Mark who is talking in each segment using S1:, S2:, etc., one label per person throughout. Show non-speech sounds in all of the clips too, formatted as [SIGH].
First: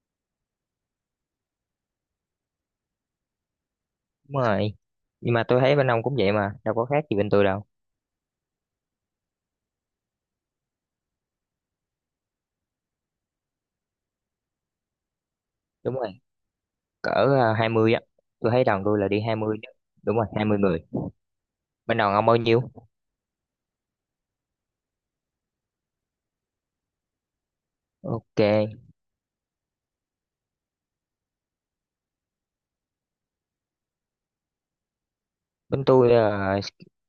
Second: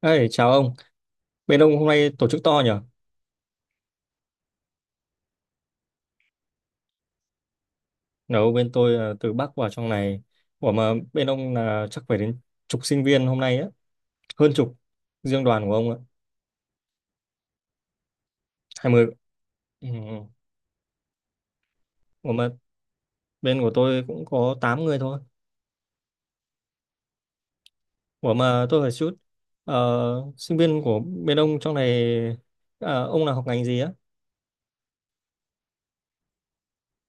S1: Ê, chào ông. Bên ông hôm nay tổ chức to nhỉ?
S2: Đúng rồi. Nhưng mà tôi thấy bên ông cũng vậy mà, đâu có khác gì bên tôi đâu.
S1: Nếu bên tôi là từ Bắc vào trong này. Ủa mà bên ông là chắc phải đến chục sinh viên hôm nay á. Hơn chục. Riêng đoàn của ông
S2: Đúng
S1: ạ.
S2: rồi, cỡ à, 20 á. Tôi thấy đoàn tôi
S1: 20.
S2: là đi 20 chứ.
S1: Ừ.
S2: Đúng
S1: ừ.
S2: rồi, 20 người. Bên đoàn ông
S1: Ủa
S2: bao
S1: mà
S2: nhiêu?
S1: bên của tôi cũng có 8 người thôi. Ủa
S2: Ok,
S1: mà tôi hỏi chút. Sinh viên của bên ông trong này... ông là học ngành gì á?
S2: bên tôi là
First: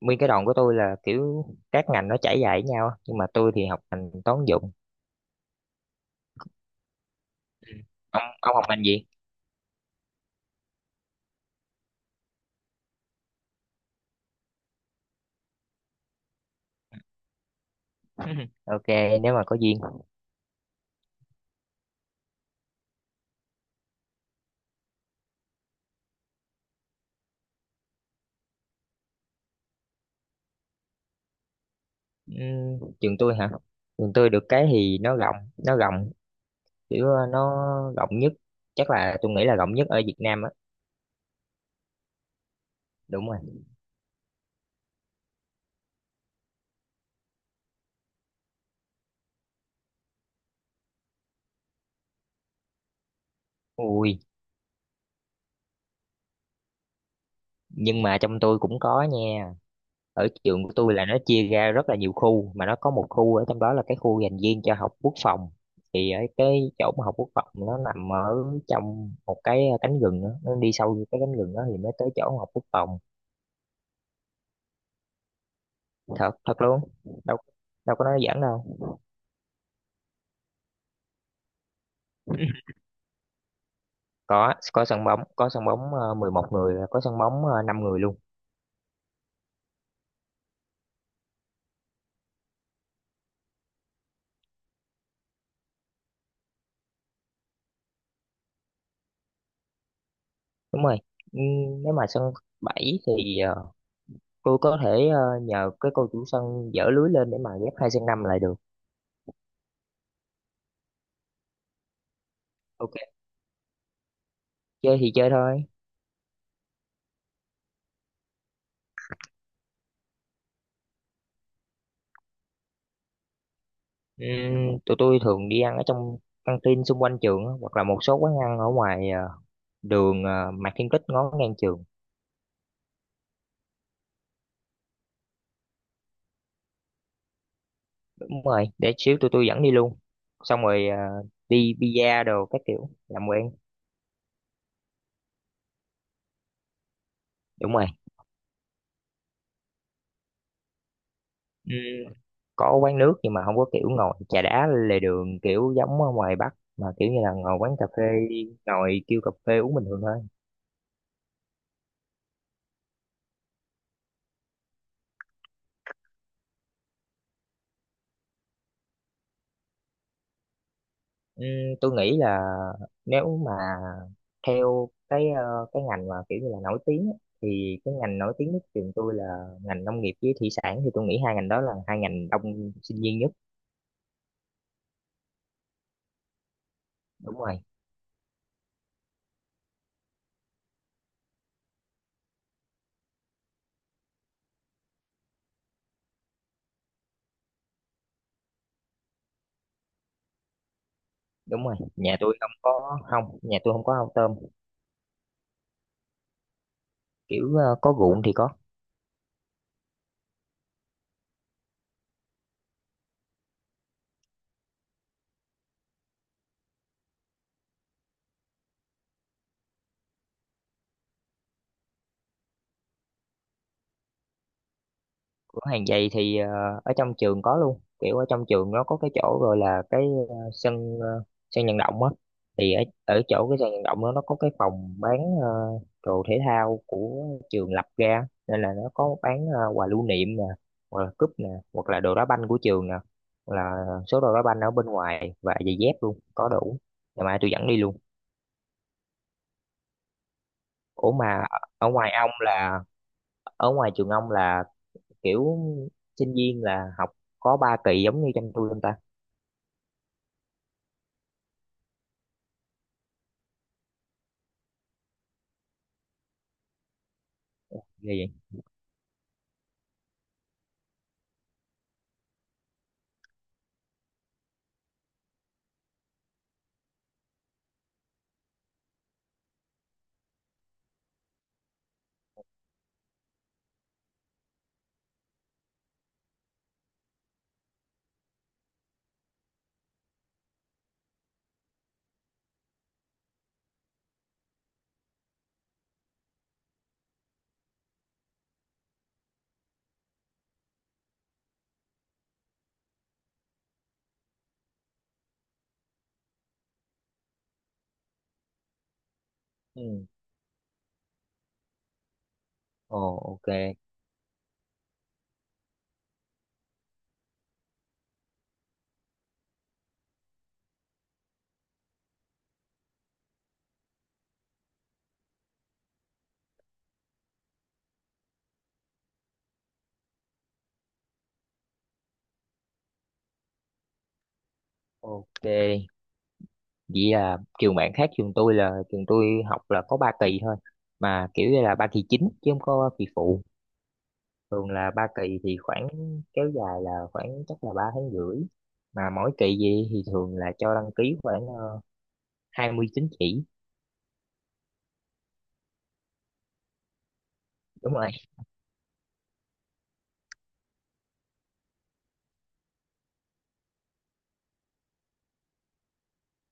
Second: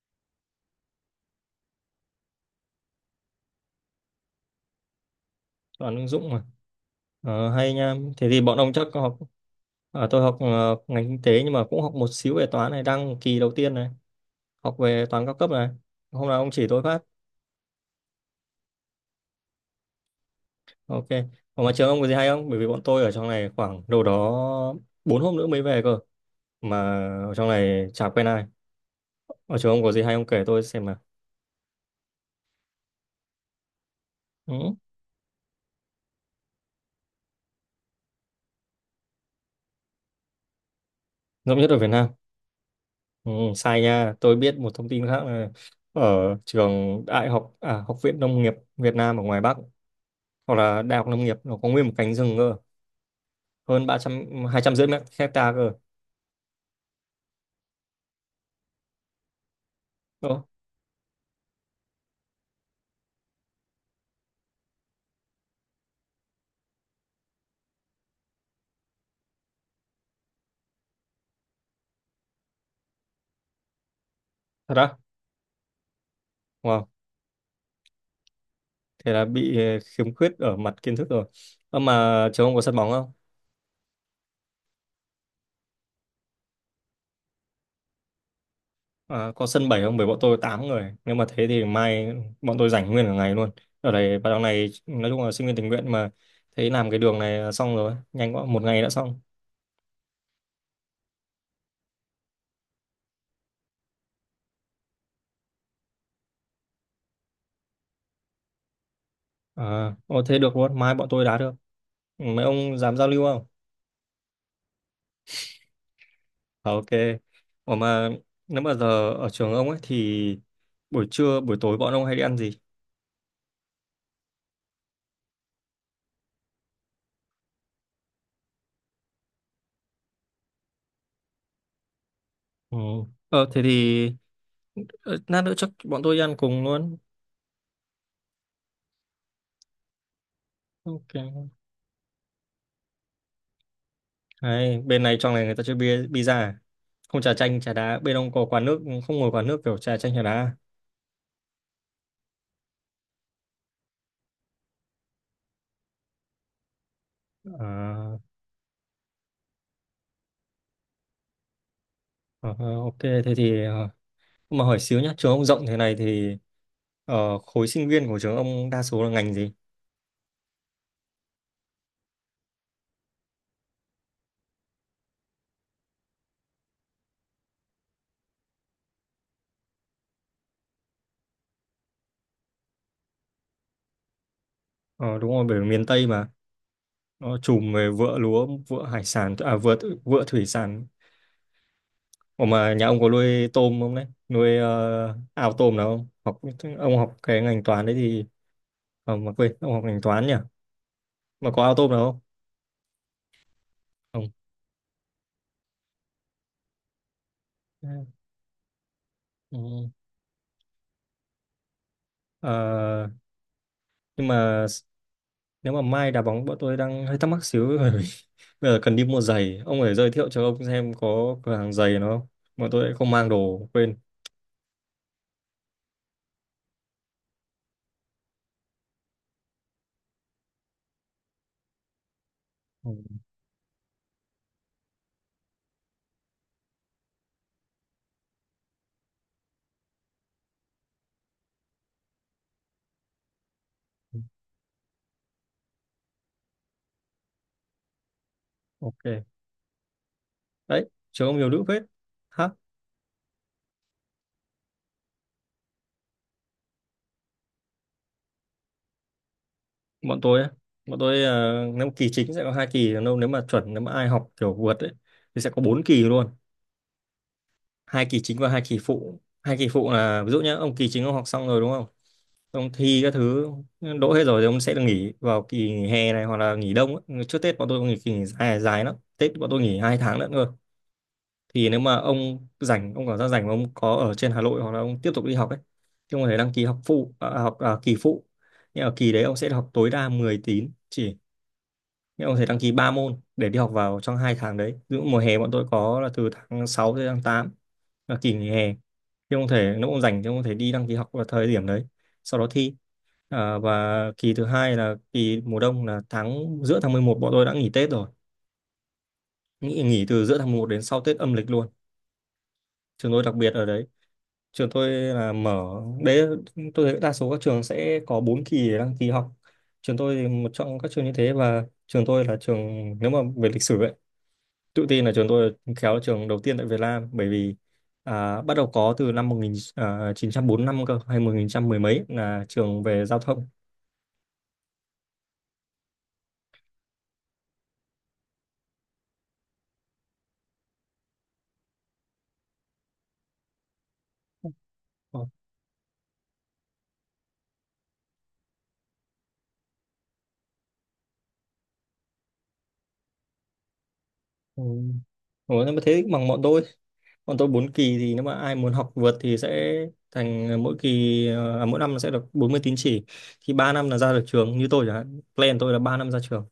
S2: nguyên cái đoàn của tôi là kiểu các ngành nó trải dài với nhau, á. Nhưng mà tôi thì học ngành toán dụng.
S1: Đoàn ứng dụng mà. Ờ,
S2: Ừ.
S1: hay nha.
S2: Ông
S1: Thế thì
S2: ông
S1: bọn
S2: học
S1: ông
S2: ngành
S1: chắc có
S2: gì?
S1: học... Tôi học ngành kinh tế nhưng mà cũng học một xíu về toán này. Đang kỳ đầu tiên này. Học về toán cao cấp này, hôm nào ông chỉ tôi phát.
S2: [LAUGHS] Ok, nếu mà có duyên.
S1: Ok, còn mà trường ông có gì hay không? Bởi vì bọn tôi ở trong này khoảng đâu đó bốn hôm nữa mới về cơ, mà ở trong này chả quen ai. Ở trường ông có gì hay ông kể tôi xem nào.
S2: Trường tôi hả? Trường tôi được cái
S1: Ừ.
S2: thì nó rộng, kiểu nó rộng nhất, chắc là tôi nghĩ là rộng nhất ở Việt Nam á.
S1: Ngẫm nhất ở Việt Nam.
S2: Đúng
S1: Ừ,
S2: rồi.
S1: sai nha, tôi biết một thông tin khác là ở trường đại học à, học viện nông nghiệp Việt Nam ở ngoài Bắc, hoặc là đại học nông nghiệp, nó có nguyên một cánh rừng cơ. Hơn ba
S2: Ui,
S1: trăm, hai trăm rưỡi mét hecta cơ.
S2: nhưng mà trong tôi cũng có nha. Ở
S1: Ồ,
S2: trường của tôi là nó chia ra rất là nhiều khu, mà nó có một khu ở trong đó là cái khu dành riêng cho học quốc phòng. Thì ở cái chỗ mà học quốc phòng nó nằm ở trong một cái cánh rừng đó. Nó đi sâu vô cái cánh rừng đó thì mới tới chỗ học quốc phòng.
S1: thật á.
S2: Thật thật luôn.
S1: Wow.
S2: Đâu đâu có nói giỡn đâu.
S1: Thế là bị khiếm khuyết ở mặt kiến thức rồi. Ơ mà trường ông có sân bóng không?
S2: Có sân bóng, có sân bóng 11 người, có sân bóng 5 người luôn.
S1: À, có sân bảy không? Bởi bọn tôi 8 người, nếu mà thế thì mai bọn tôi rảnh nguyên cả ngày luôn. Ở đây vào đằng này nói chung là sinh viên tình nguyện mà, thấy làm cái đường này là xong rồi, nhanh quá, một ngày đã xong.
S2: Đúng rồi. Ừ, nếu mà sân 7 thì tôi có thể nhờ cái cô chủ sân dỡ lưới lên để mà ghép hai sân năm lại được.
S1: À, ô, thế được luôn, mai bọn tôi đá được. Ừ, mấy ông dám
S2: Ok,
S1: giao lưu không?
S2: chơi thì chơi thôi.
S1: Ờ, ok. Ủa mà nếu mà giờ ở trường ông ấy thì buổi trưa buổi tối bọn ông hay đi ăn gì?
S2: Tụi tôi thường đi ăn ở trong căng tin xung quanh trường á, hoặc là một số quán ăn ở ngoài đường Mạc Thiên Kích ngó ngang trường.
S1: Ừ. Thế thì lát nữa chắc bọn tôi đi ăn cùng luôn.
S2: Đúng rồi, để xíu tụi tôi dẫn đi luôn, xong rồi
S1: Ok.
S2: đi pizza đồ các kiểu làm quen.
S1: Đấy, bên này trong này người ta chơi bia pizza à? Không trà chanh trà
S2: Đúng rồi.
S1: đá, bên ông có quán nước không? Ngồi quán nước kiểu trà chanh trà đá à?
S2: Ừm, có quán nước nhưng mà không có kiểu ngồi trà đá lề đường kiểu giống ở ngoài Bắc, mà kiểu như là ngồi quán cà phê,
S1: À,
S2: ngồi kêu cà phê uống bình thường thôi.
S1: ờ, ok, thế thì mà hỏi xíu nhá, trường ông rộng thế này thì khối sinh viên của trường ông đa số là ngành gì?
S2: Ừm, tôi nghĩ là nếu mà theo cái cái ngành mà kiểu như là nổi tiếng á, thì cái ngành nổi tiếng nhất trường tôi là ngành nông nghiệp với thủy sản, thì tôi nghĩ hai ngành đó là hai ngành đông sinh viên nhất.
S1: Ờ, đúng rồi, bởi vì miền Tây mà,
S2: Đúng
S1: nó
S2: rồi.
S1: trùm về vựa lúa, vựa hải sản, à, vựa, vựa thủy sản. Ủa mà nhà ông có nuôi tôm không đấy, nuôi ao tôm nào không học? Ông học cái ngành toán đấy thì mà quên, ông học ngành toán nhỉ, mà có
S2: Đúng
S1: ao
S2: rồi,
S1: tôm nào
S2: nhà tôi không có ao
S1: không?
S2: tôm. Kiểu có
S1: Không.
S2: ruộng thì có.
S1: Ừ. Ờ, nhưng mà nếu mà mai đá bóng bọn tôi đang hơi thắc mắc xíu bởi vì [LAUGHS] bây giờ cần đi mua giày, ông phải giới thiệu cho ông xem có cửa hàng giày nó không, bọn tôi lại không mang đồ, quên.
S2: Cửa hàng giày thì ở trong trường có luôn, kiểu ở trong trường nó có cái chỗ rồi, là cái ờ, sân ờ, sân vận động á. Thì ở
S1: Ừ.
S2: ở chỗ cái sân vận động đó nó có cái phòng bán đồ thể thao của trường lập ra, nên là nó có bán quà lưu niệm nè, hoặc là cúp nè, hoặc là đồ đá banh của trường nè, hoặc là số đồ đá banh ở bên ngoài và giày dép luôn, có đủ. Ngày mai tôi dẫn đi luôn.
S1: Ok. Đấy
S2: Ủa
S1: trường ông
S2: mà
S1: nhiều nữ phết.
S2: ở ngoài ông
S1: Hả?
S2: là ở ngoài trường ông là kiểu sinh viên là học có ba kỳ giống như trong tôi không ta?
S1: Bọn tôi á, bọn tôi nếu kỳ chính sẽ có hai kỳ, còn nếu mà chuẩn, nếu mà ai học kiểu vượt ấy thì sẽ có bốn kỳ luôn. Hai
S2: Ghê
S1: kỳ
S2: vậy.
S1: chính và hai kỳ phụ. Hai kỳ phụ là ví dụ nhé, ông kỳ chính ông học xong rồi đúng không, ông thi các thứ đỗ hết rồi thì ông sẽ được nghỉ vào kỳ nghỉ hè này hoặc là nghỉ đông ấy. Trước Tết bọn tôi nghỉ kỳ nghỉ dài, dài lắm, Tết bọn tôi nghỉ 2 tháng nữa cơ. Thì nếu mà ông rảnh, ông cảm giác rảnh mà ông có ở trên Hà Nội hoặc là ông tiếp tục đi học ấy, thì ông có thể đăng ký học phụ, học kỳ phụ. Nhưng ở kỳ đấy ông sẽ học tối đa 10 tín chỉ, nhưng ông có thể đăng ký 3 môn để đi học vào trong hai tháng đấy. Ví dụ mùa hè bọn tôi có là từ tháng 6 tới tháng 8 là kỳ nghỉ hè, thì không thể, nó cũng dành, chứ không thể đi đăng ký học vào thời điểm đấy, sau đó thi. À, và kỳ thứ hai là kỳ mùa đông là tháng, giữa tháng 11 bọn tôi đã nghỉ Tết rồi, nghỉ
S2: Ừ.
S1: từ giữa tháng 11 đến sau Tết âm lịch luôn.
S2: Ồ.
S1: Trường tôi đặc
S2: Ok.
S1: biệt ở đấy. Trường tôi là mở. Đấy, tôi thấy đa số các trường sẽ có 4 kỳ để đăng ký học, trường tôi thì một trong các trường như thế. Và trường tôi là trường, nếu mà về lịch sử ấy, tự tin là trường tôi khéo là trường đầu tiên tại Việt Nam, bởi vì bắt đầu có từ năm 1945 cơ, hay 1900 mười mấy, là trường về giao thông.
S2: Ok, vậy là trường bạn khác trường tôi, là trường tôi học là có ba kỳ thôi, mà kiểu như là ba kỳ chính chứ không có kỳ phụ. Thường là ba
S1: Ờ,
S2: kỳ thì khoảng, kéo dài là khoảng chắc là 3 tháng rưỡi, mà mỗi kỳ gì thì thường là cho đăng ký khoảng 20 tín chỉ.
S1: ừ. Ủa, nhưng mà thế bằng bọn tôi, bọn tôi 4
S2: Đúng
S1: kỳ
S2: rồi.
S1: thì nếu mà ai muốn học vượt thì sẽ thành mỗi kỳ mỗi năm sẽ được 40 tín chỉ, thì 3 năm là ra được trường, như tôi chẳng hạn, plan tôi là 3 năm ra trường.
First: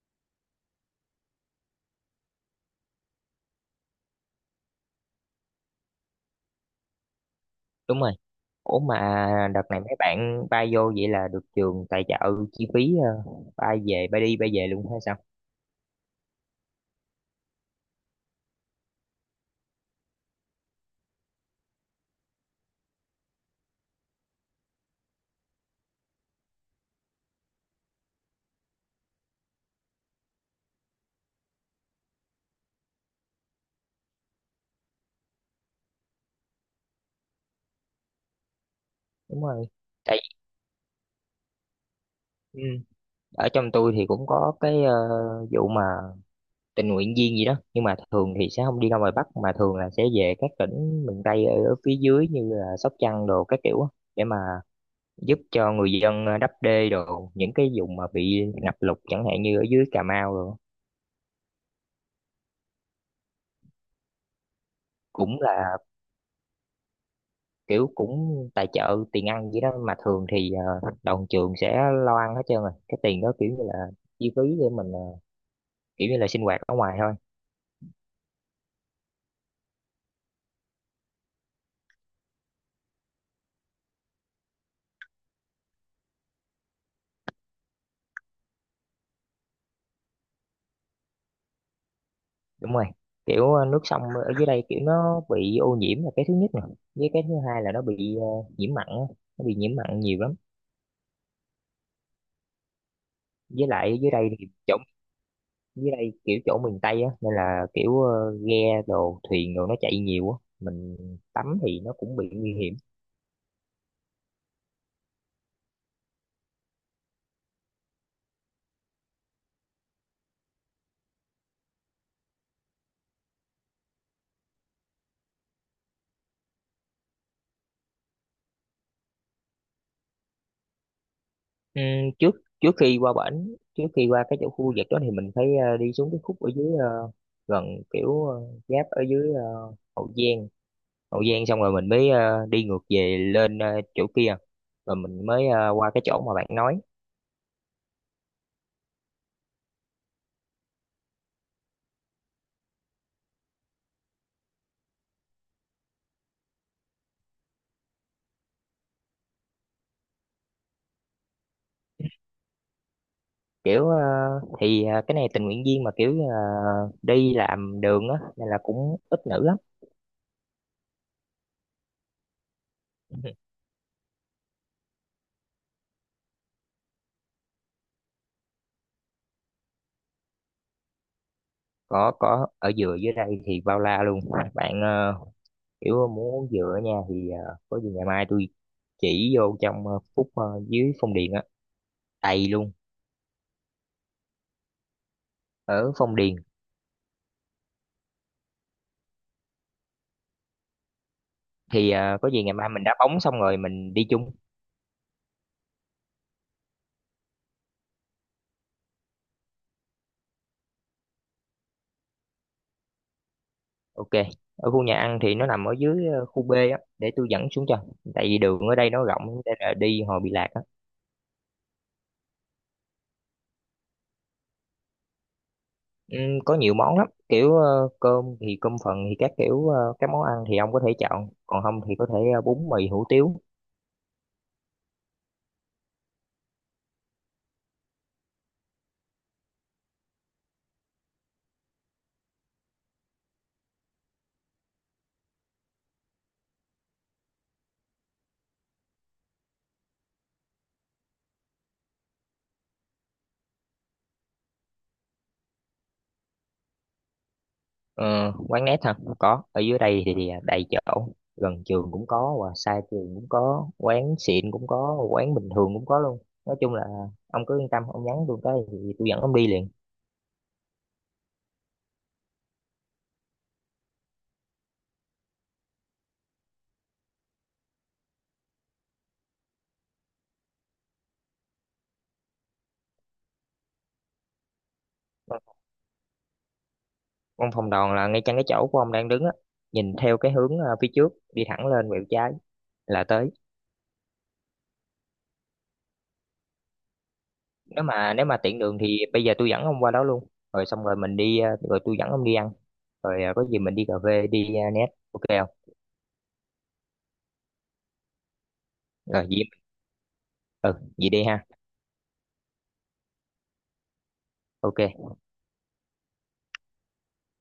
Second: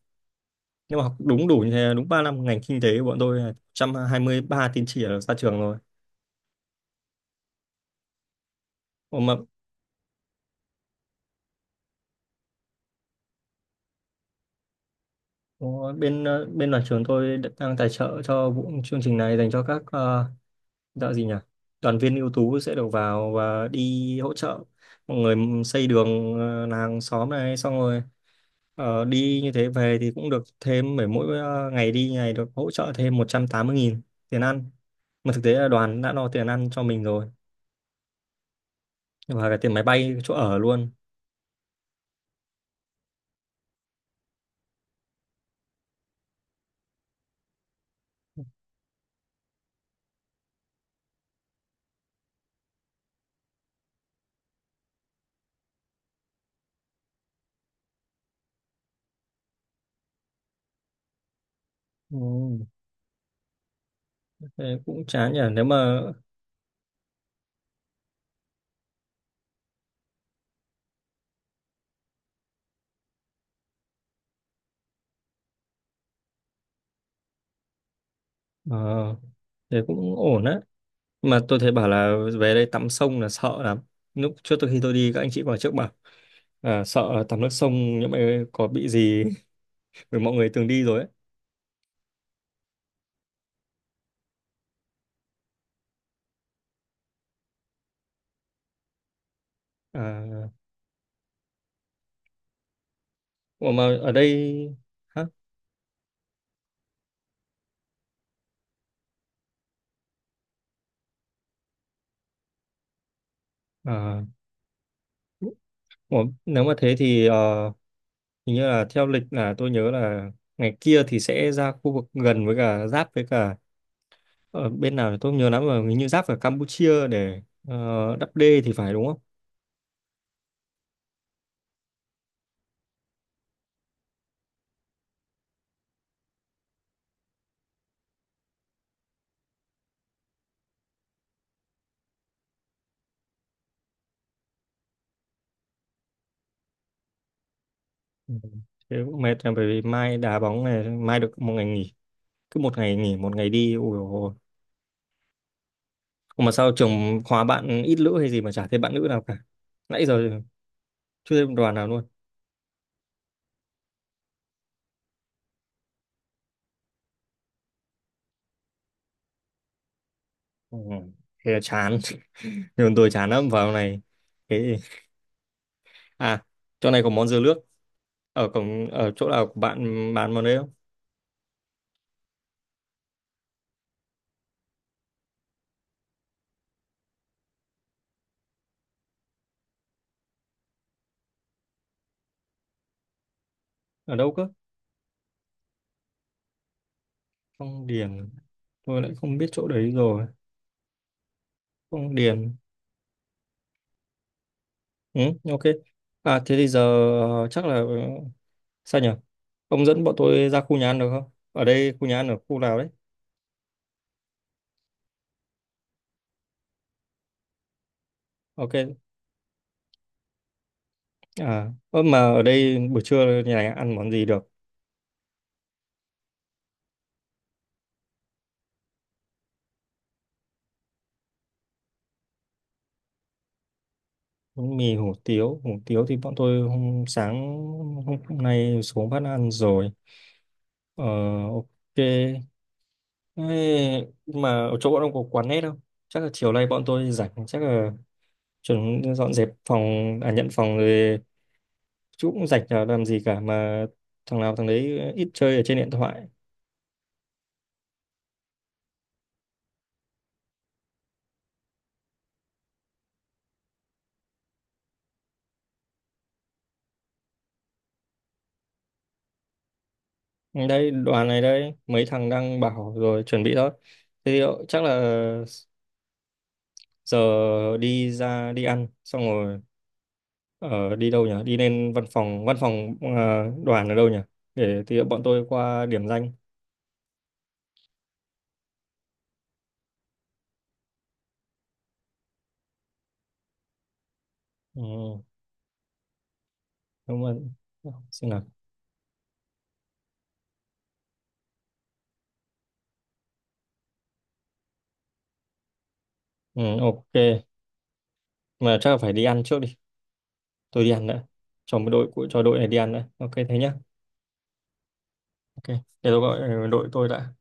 S1: Nếu mà học đúng đủ như thế, đúng 3 năm, ngành kinh tế của bọn tôi là 123 tín chỉ là ra trường rồi.
S2: Đúng rồi. Ủa mà
S1: Ủa mà.
S2: đợt này mấy bạn bay vô vậy là được trường tài trợ chi phí bay đi bay về luôn hay sao?
S1: Đúng rồi. Bên nhà trường tôi đang tài trợ cho vụ chương trình này dành cho các gọi gì nhỉ? Đoàn viên ưu tú sẽ được vào và đi hỗ trợ mọi người xây đường làng xóm này, xong rồi đi như thế về thì cũng được thêm mỗi mỗi ờ, ngày đi này được hỗ trợ thêm 180.000 tiền ăn. Mà thực tế là đoàn đã lo tiền ăn cho mình rồi,
S2: Đúng
S1: và cả
S2: rồi.
S1: tiền máy bay
S2: Tại
S1: chỗ ở luôn.
S2: ừ, ở trong tôi thì cũng có cái vụ mà tình nguyện viên gì đó, nhưng mà thường thì sẽ không đi ra ngoài Bắc, mà thường là sẽ về các tỉnh miền Tây ở phía dưới như là Sóc Trăng đồ các kiểu á, để mà giúp cho người dân đắp đê đồ những cái vùng mà bị ngập lụt, chẳng hạn như ở dưới Cà Mau rồi.
S1: Ừ. Thế cũng chán nhỉ,
S2: Cũng
S1: nếu
S2: là
S1: mà
S2: kiểu cũng tài trợ tiền ăn gì đó, mà thường thì đoàn trường sẽ lo ăn hết trơn rồi, cái tiền đó kiểu như là chi phí để mình kiểu như là sinh hoạt ở ngoài thôi.
S1: ờ, thế cũng ổn đấy. Mà tôi thấy bảo là về đây tắm sông là sợ lắm. Lúc trước tôi, khi tôi đi, các anh chị vào trước bảo à, sợ là tắm nước sông, những mày có bị gì. [LAUGHS] Bởi mọi người từng đi rồi ấy.
S2: Đúng rồi, kiểu nước sông ở dưới đây kiểu nó bị ô nhiễm là cái thứ nhất nè, với cái thứ hai là nó bị nhiễm mặn á. Nó bị nhiễm mặn nhiều lắm.
S1: À,
S2: Với
S1: ủa mà
S2: lại
S1: ở
S2: dưới đây thì
S1: đây.
S2: chỗ,
S1: Hả?
S2: dưới đây kiểu chỗ miền Tây á nên là kiểu ghe đồ thuyền đồ nó chạy nhiều á, mình tắm thì nó cũng bị nguy hiểm.
S1: À, ủa, nếu mà thế thì hình như là theo lịch là tôi nhớ là ngày kia thì sẽ ra khu vực gần với cả giáp với cả, ở bên nào thì tôi không nhớ lắm, mà hình như giáp ở Campuchia để đắp đê thì phải, đúng không?
S2: Ừ, trước trước khi qua bển trước khi qua cái chỗ khu vực đó thì mình phải đi xuống cái khúc ở dưới gần, kiểu giáp ở dưới Hậu Giang. Hậu Giang xong rồi mình mới đi ngược về lên chỗ kia, rồi mình mới qua cái chỗ mà bạn nói.
S1: Ừ. Thế cũng mệt, là bởi vì mai đá bóng này, mai được một ngày nghỉ, cứ một ngày nghỉ một ngày đi, ôi dồi ôi. Mà sao trường khóa bạn ít nữ hay gì mà chả thấy bạn nữ nào cả, nãy giờ chưa thấy một đoàn nào luôn.
S2: Kiểu thì cái này tình nguyện viên mà kiểu đi làm đường á nên là cũng ít nữ lắm.
S1: Ừ. Thế là chán. [LAUGHS] Nhưng tôi chán lắm
S2: [LAUGHS]
S1: vào này. Thế à, chỗ này có món dưa nước ở cổng, ở chỗ nào của bạn bán món đấy không?
S2: Có ở dừa dưới đây thì bao la luôn. Bạn kiểu muốn dừa nha thì có gì ngày mai tôi chỉ vô trong phút dưới Phong Điền á. Đầy luôn.
S1: Ở đâu cơ?
S2: Ở Phong Điền
S1: Phong Điền. Tôi lại không biết chỗ đấy rồi.
S2: thì
S1: Phong
S2: có gì ngày
S1: Điền.
S2: mai mình đá bóng xong rồi mình đi chung.
S1: Ừ, ok. À thế thì giờ ờ, chắc là ờ, sao nhỉ, ông dẫn bọn tôi ra khu nhà ăn được không, ở đây khu nhà ăn ở khu nào đấy?
S2: Ok. Ở khu nhà ăn thì nó nằm ở dưới khu B á, để tôi dẫn xuống cho, tại vì đường ở đây
S1: Ok.
S2: nó rộng nên là đi hồi bị lạc á.
S1: À, ơ mà ở đây buổi trưa nhà này ăn món gì được?
S2: Có nhiều món lắm, kiểu cơm thì cơm phần thì các kiểu các món ăn thì ông có thể chọn, còn không thì có thể bún mì hủ tiếu.
S1: Bánh Mì hủ tiếu thì bọn tôi hôm sáng hôm nay xuống phát ăn rồi. Ờ, ok. Ê, mà ở chỗ bọn ông có quán nét không? Chắc là chiều nay bọn tôi rảnh, chắc là chuẩn dọn dẹp phòng, à nhận phòng rồi, chú cũng rảnh chả làm gì cả mà, thằng nào thằng đấy ít chơi ở trên điện thoại.
S2: Ờ, Quán nét hả, có, ở dưới đây thì, đầy chỗ. Gần trường cũng có và xa trường cũng có, quán xịn cũng có, quán bình thường cũng có luôn. Nói chung là à, ông cứ yên tâm, ông nhắn tôi cái thì tôi dẫn ông đi liền.
S1: Đây, đoàn này đây, mấy thằng đang bảo rồi chuẩn bị đó. Thế thì chắc là giờ đi ra đi ăn xong rồi ở đi đâu nhỉ, đi lên văn phòng, văn phòng đoàn ở đâu nhỉ, để thì bọn tôi qua điểm danh.
S2: Văn phòng đoàn là ngay chân cái chỗ của ông đang đứng á, nhìn theo cái hướng phía trước đi thẳng lên quẹo trái là tới.
S1: Ừ, đúng rồi.
S2: Nếu mà nếu
S1: Xin
S2: mà
S1: nào.
S2: tiện đường thì bây giờ tôi dẫn ông qua đó luôn. Rồi xong rồi rồi tôi dẫn ông đi ăn. Rồi có gì mình đi cà phê đi net ok không?
S1: Ừ, ok, mà chắc là phải đi
S2: Rồi
S1: ăn
S2: gì,
S1: trước đi.
S2: ừ,
S1: Tôi đi ăn
S2: vậy
S1: đã,
S2: đi ha.
S1: cho đội này đi ăn đã, ok thế nhá.
S2: Ok.
S1: Ok. Để tôi gọi đội tôi đã.